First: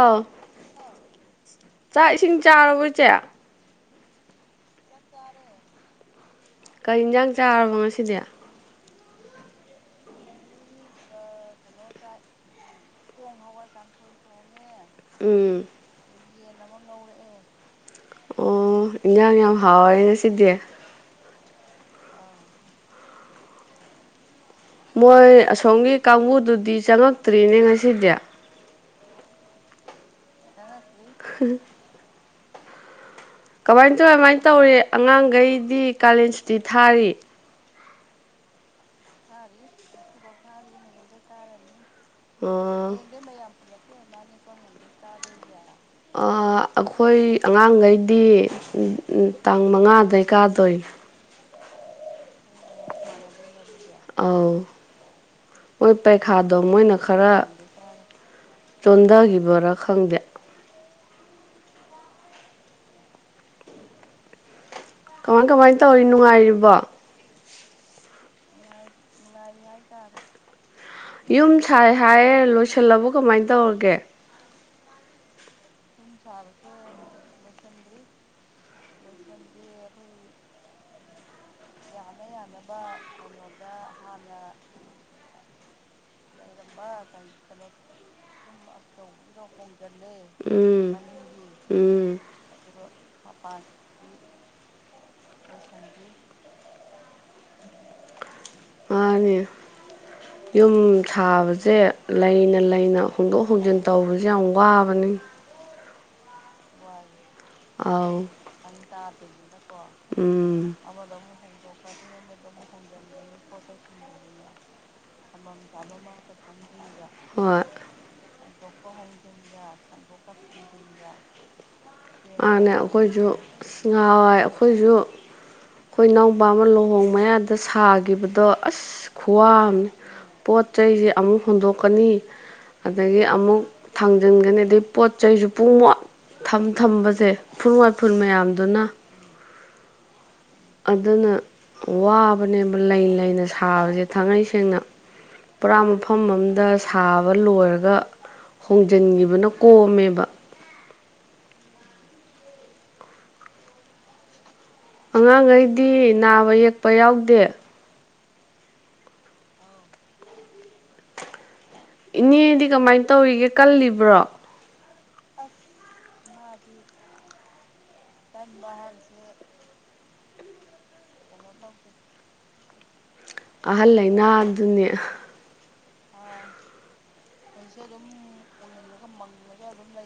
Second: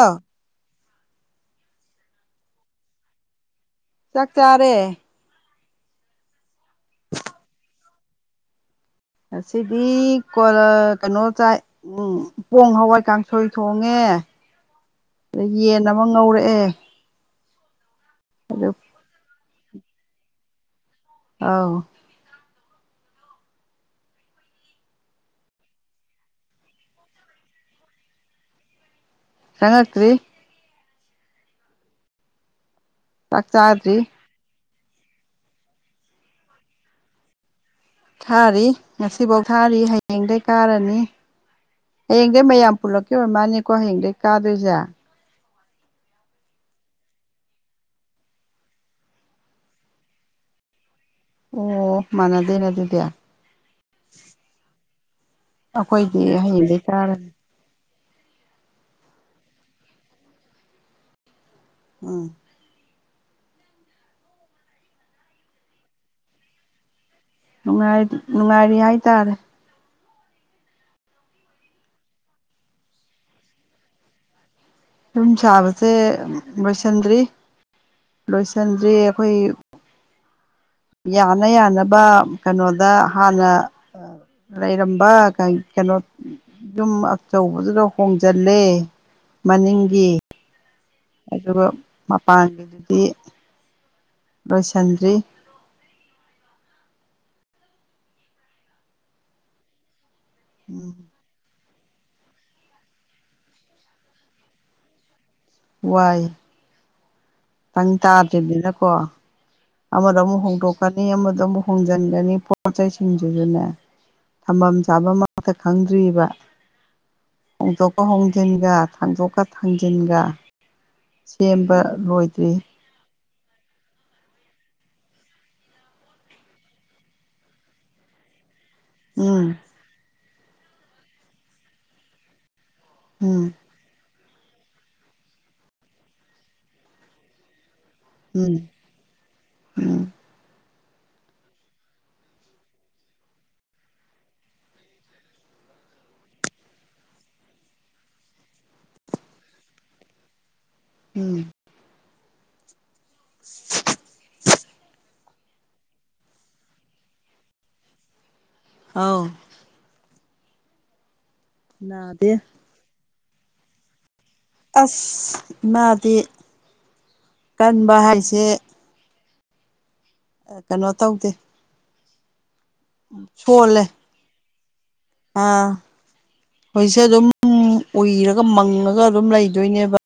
ꯑꯥꯎ ꯆꯥꯛ ꯏꯁꯤꯡ ꯆꯥꯔꯕꯣꯆꯦ ꯆꯥꯛ ꯆꯥꯔꯦ ꯀꯩ ꯌꯦꯟꯖꯥꯡ ꯆꯥꯔꯕ ꯉꯁꯤꯗꯤ ꯉꯁꯤꯗꯤ ꯀꯣꯂ ꯀꯩꯅꯣ ꯆꯥꯏ ꯎꯝ ꯄꯣꯡ ꯍꯋꯥꯏ ꯀꯥꯡꯁꯣꯏ ꯊꯣꯡꯉꯦ ꯑꯗ ꯎꯝ ꯌꯦꯟ ꯑꯃ ꯉꯧꯔꯛꯑꯦ ꯑꯗꯨ ꯑꯣ ꯏꯟꯖꯥꯡ ꯌꯥꯝ ꯍꯥꯎꯋꯦ ꯉꯁꯤꯗꯤ ꯑꯥꯎ ꯃꯣꯏ ꯑꯁꯣꯝꯒꯤ ꯀꯥꯡꯕꯨꯗꯨꯗꯤ ꯆꯪꯉꯛꯇ꯭ꯔꯤꯅꯦ ꯉꯁꯤꯗꯤ ꯆꯪꯉꯥꯛꯇ꯭ꯔꯤ [unintelligible] ꯆꯥꯛ ꯀꯃꯥꯏ ꯆꯥꯗ꯭ꯔꯤ ꯇꯧ ꯀꯃꯥꯏ ꯇꯧꯔꯤ ꯑꯉꯥꯡꯒꯩꯗꯤ ꯀꯥꯂꯦꯟ ꯁꯨꯇꯤ ꯊꯥꯔꯤ ꯊꯥꯔꯤ ꯉꯁꯤꯐꯧ ꯊꯥꯔꯤ ꯍꯌꯦꯡꯗꯩ ꯀꯥꯔꯅꯤ ꯍꯌꯦꯡꯗꯩ ꯃꯌꯥꯝ ꯑꯣ ꯄꯨꯜꯂꯞꯀꯤ ꯑꯣꯏꯔ ꯃꯥꯜꯅꯤꯀꯣ ꯍꯌꯦꯡꯗꯩ ꯀꯥꯗꯣꯏꯁꯦ ꯑ ꯑꯩꯈꯣꯏ ꯑꯉꯥꯡꯒꯩꯗꯤ ꯇꯥꯡ ꯃꯉꯥꯗꯩ ꯀꯥꯗꯣꯏꯅꯦ ꯑꯣ ꯃꯥꯅꯗꯦꯅ ꯑꯗꯨꯗꯤ ꯑꯧ ꯃꯣꯏ ꯑꯩꯈꯣꯏꯗꯤ ꯄꯩꯈꯥꯗꯣ ꯍꯌꯦꯡꯗꯩ ꯃꯣꯏꯅ ꯀꯥꯔꯅꯤ ꯈꯔ ꯆꯣꯟꯊꯒꯤꯕꯔꯥ ꯈꯪꯗꯦ ꯎꯝ ꯀꯃꯥꯏ ꯀꯃꯥꯏꯅ ꯇꯧꯔꯤ ꯅꯨꯡꯉꯥꯏꯔꯤꯕꯣ ꯅꯨꯡꯉꯥꯏꯔꯤ ꯅꯨꯡꯉꯥꯏꯔꯤ ꯍꯥꯏꯇꯥꯔꯦ ꯌꯨꯝ ꯁꯥꯏ ꯍꯥꯏꯌꯦ ꯂꯣꯏꯁꯤꯜꯂꯕꯣ ꯀꯃꯥꯏꯅ ꯇꯧꯔꯒꯦ ꯌꯨꯝ ꯁꯥꯕꯁꯦ ꯂꯣꯏꯁꯟꯗ꯭ꯔꯤ ꯂꯣꯏꯁꯟꯗ꯭ꯔꯤ ꯑꯩꯈꯣꯏ ꯌꯥꯅ ꯌꯥꯅꯕ ꯀꯩꯅꯣꯗ ꯍꯥꯟꯅ ꯂꯩꯔꯝꯕ ꯀꯩ ꯀꯩꯅꯣ ꯗꯨꯝ ꯑꯆꯧꯕꯗꯨꯗ ꯍꯣꯡꯖꯜꯂꯦ ꯎꯝ ꯑꯗꯨꯒ ꯃꯄꯥꯟꯒꯤꯗꯨꯗꯤ ꯃꯥꯟ ꯂꯣꯏꯁꯟꯗ꯭ꯔꯤ ꯃꯥꯅꯦ ꯌꯨꯝ ꯎꯝ ꯁꯥꯕꯖꯦ ꯂꯩꯅ ꯂꯩꯅ ꯍꯣꯡꯗꯣꯛ ꯍꯣꯡꯖꯤꯟ ꯇꯧꯕꯖꯦ ꯌꯥꯝ ꯋꯥꯕꯅꯤ ꯋꯥꯏ ꯇꯪ ꯑꯥꯎ ꯇꯥꯗ꯭ꯔꯤꯝꯅꯤꯅꯀꯣ ꯑꯃꯗ ꯑꯃꯨꯛ ꯎꯝ ꯍꯣꯡꯗꯣꯛꯀꯅꯤ ꯑꯃꯗ ꯑꯃꯨꯛ ꯍꯣꯡꯖꯤꯟꯒꯅꯤ ꯄꯣꯠꯆꯩꯁꯤꯡꯖꯤꯖꯨꯅꯦ ꯊꯝꯕꯝ ꯆꯥꯕꯝ ꯑꯝꯇ ꯈꯪꯗ꯭ꯔꯤꯕ ꯍꯣꯏ ꯍꯣꯡꯗꯣꯛꯀ ꯍꯣꯡꯖꯤꯟꯒ ꯊꯥꯡꯗꯣꯛꯒ ꯊꯥꯡꯖꯤꯟꯒ ꯁꯦꯝꯕ ꯂꯣꯏꯗ꯭ꯔꯤ ꯑꯩꯈꯣꯏꯖꯨ ꯅꯍꯥꯋꯥꯏ ꯑꯩꯈꯣꯏꯖꯨ ꯑꯩꯈꯣꯏ ꯏꯅꯥꯎꯄꯥ ꯑꯃ ꯂꯨꯍꯣꯡ ꯃꯌꯥꯗ ꯁꯥꯒꯤꯕꯗꯣ ꯑꯁ ꯈꯨꯋꯥ ꯎꯝ ꯑꯝꯅꯤ ꯄꯣꯠ ꯆꯩꯖꯦ ꯑꯃꯨꯛ ꯍꯨꯟꯗꯣꯛꯀꯅꯤ ꯑꯗꯒꯤ ꯎꯝ ꯑꯃꯨꯛ ꯊꯥꯡꯖꯟꯒꯅꯤ ꯑꯗꯩ ꯄꯣꯠ ꯆꯩꯖꯨ ꯄꯨꯡꯃꯣꯠ ꯊꯝ ꯊꯝꯕꯖꯦ ꯎꯐꯨꯜ ꯋꯥꯏꯐꯨꯜ ꯎꯝ ꯃꯌꯥꯝꯗꯨꯅ ꯎꯝ ꯑꯗꯨꯅ ꯋꯥꯕꯅꯦꯕ ꯂꯩ ꯂꯩꯅ ꯁꯥꯕꯖꯦ ꯊꯥꯡꯒꯩ ꯁꯦꯡꯅ ꯄꯨꯔꯥ ꯃꯐꯝ ꯑꯝꯗ ꯁꯥꯕ ꯂꯣꯏꯔꯒ ꯍꯣꯡꯖꯤꯟꯒꯤꯕꯅ ꯀꯣꯝꯃꯦꯕ ꯎꯝ [inaudible] ꯑꯉꯥꯡꯒꯩꯗꯤ ꯅꯥꯕ ꯌꯦꯛꯄ ꯌꯥꯎꯗꯦ ꯑꯧ ꯅꯥꯗꯦ ꯏꯅꯦꯗꯤ ꯀꯃꯥꯏ ꯇꯧꯔꯤꯒꯦ ꯀꯜꯂꯤꯕ꯭ꯔꯣ ꯑꯁ ꯏꯃꯥꯗꯤ ꯀꯟꯕ ꯍꯥꯏ ꯀꯟꯕ ꯍꯥꯏ ꯑ ꯀꯩꯅꯣ ꯇꯧꯗꯦ ꯁꯣꯜꯂꯦ ꯑꯍꯜ ꯂꯩꯅꯥ ꯑꯗꯨꯅꯦ ꯑꯥ ꯍꯧꯏꯁꯦ ꯑꯗꯨꯝ ꯎꯏꯔꯒ ꯃꯪꯉꯒ ꯑꯗꯨꯝ ꯂꯩꯗꯣꯏꯅꯦꯕ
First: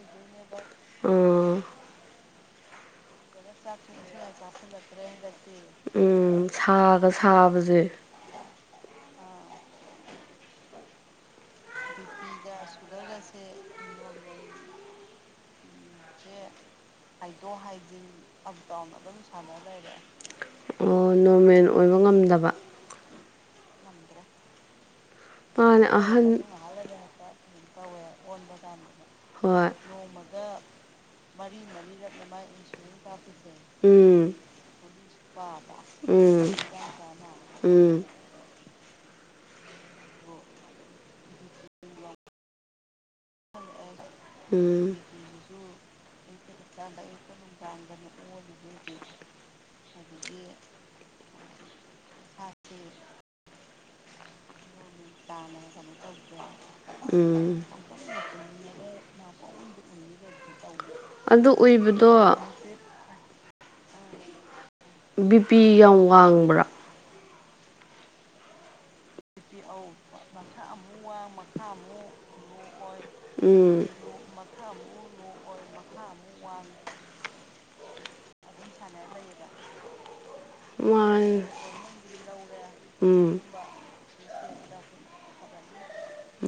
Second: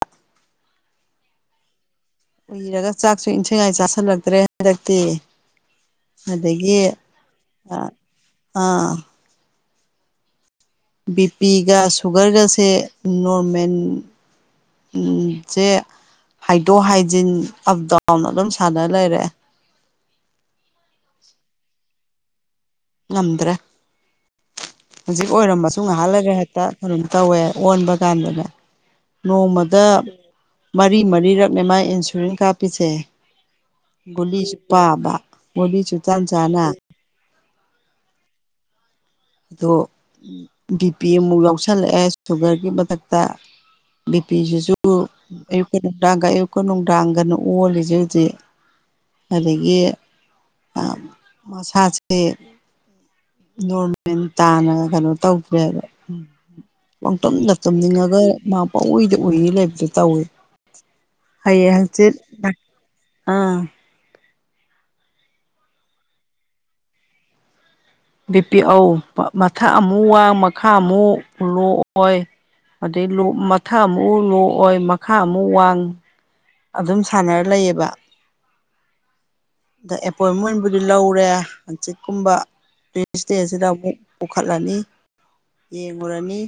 ꯑꯥ ꯎꯏꯔꯒ ꯆꯥꯛꯁꯨ ꯏꯟꯊꯤ ꯅꯨꯡꯉꯥꯏ ꯆꯥꯥꯁꯜꯂꯛꯇ꯭ꯔꯦ ꯍꯟꯗꯛꯇꯤ ꯎꯝ ꯑꯗꯒꯤ ꯁꯥꯒ ꯑꯥ ꯁꯥꯕꯁꯦ ꯑꯥ ꯕꯤꯄꯤꯒ ꯁꯨꯒꯔꯒꯁꯦ ꯅꯣꯔꯃꯦꯟ ꯖꯦ ꯍꯥꯏꯗꯣꯛ ꯍꯥꯏ ꯍꯥꯏꯗꯣꯛ ꯍꯥꯏꯖꯤꯟ ꯑꯞ ꯗꯥꯎꯟ ꯑꯗꯨꯝ ꯁꯥꯟꯅ ꯂꯩꯔꯦ ꯑꯣ ꯅꯣꯔꯃꯦꯟ ꯑꯣꯏꯕ ꯉꯝꯗꯕ ꯉꯝꯗ꯭ꯔꯦ ꯍꯧꯖꯤꯛ ꯑꯣꯏꯔꯝꯃꯁꯨ ꯃꯥꯅꯦ ꯉꯥꯏꯍꯥꯛ ꯑꯍꯟ ꯂꯩꯔꯒ ꯍꯦꯛꯇ ꯑꯗꯨꯝ ꯇꯧꯋꯦ ꯑꯣꯟꯕ ꯀꯥꯟꯗꯅꯦ ꯍꯣꯏ ꯅꯣꯡꯃꯗ ꯃꯔꯤ ꯃꯔꯤꯔꯛꯅꯦ ꯃꯥꯥꯏ ꯏꯟꯁꯨꯔꯤꯟ ꯀꯥꯞꯄꯤꯁꯦ ꯎꯝ ꯒꯨꯂꯤꯁꯨ ꯄꯥꯕ ꯒꯨꯂꯤꯁꯨ ꯆꯥꯟ ꯎꯝ ꯆꯥꯅ ꯎꯝ ꯑꯗꯣ ꯕꯤ ꯄꯤ ꯑꯃꯨꯛ ꯌꯥꯎꯁꯜꯂꯛꯑꯦ ꯁꯨꯒꯔꯒꯤ ꯃꯊꯛꯇ ꯕꯤꯄꯤꯁꯤꯁꯨ ꯎꯝ ꯑꯌꯨꯛꯀ ꯅꯨꯡꯗꯥꯡꯒ ꯑꯌꯨꯛꯀ ꯅꯨꯡꯗꯥꯡꯒꯅ ꯑꯣꯜꯂꯤꯁꯦ ꯍꯧꯖꯤꯛ ꯑꯗꯒꯤ ꯃꯁꯥꯁꯦ ꯅꯣꯃꯦ ꯇꯅ ꯀꯣ [unintelligible] ꯄꯥꯎꯇꯨꯝꯅ ꯎꯝ ꯇꯨꯝꯅꯤꯡꯉꯒ ꯃꯥ ꯄꯏꯗ ꯎꯔꯤ ꯂꯩꯕꯗ ꯇꯧꯋꯤ ꯑꯗꯨ ꯍꯌꯦ ꯍꯪꯆꯤꯠ ꯎꯏꯕꯗꯣ ꯑꯥ ꯕꯤꯄꯤ ꯌꯥꯝ ꯋꯥꯡꯕ꯭ꯔꯥ ꯕꯤ ꯄꯤ ꯑꯧ ꯃꯊꯛ ꯑꯃꯨꯛ ꯋꯥꯡ ꯃꯈꯥ ꯑꯃꯨꯛ ꯂꯣꯛꯑꯣꯏ ꯑꯗꯩ ꯃꯊꯛ ꯎꯝ ꯑꯃꯨꯛ ꯎ ꯂꯣꯛꯑꯣꯏ ꯃꯈꯥ ꯑꯃꯨꯛ ꯋꯥꯡ ꯑꯗꯨꯝ ꯁꯥꯟꯅꯔ ꯂꯩꯌꯦꯕ [unintelligible] ꯑꯗ ꯑꯦꯄꯣꯏꯟꯃꯦꯟꯕꯨꯗꯤ ꯂꯧꯔꯦ ꯋꯥꯡ ꯍꯥꯡꯆꯤꯛꯀꯨꯝꯕ ꯎꯝ ꯏꯁꯇꯦꯁꯤꯗ ꯑꯃꯨꯛ ꯀꯈꯠꯂꯅꯤ ꯌꯦꯡꯉꯨꯔꯅꯤ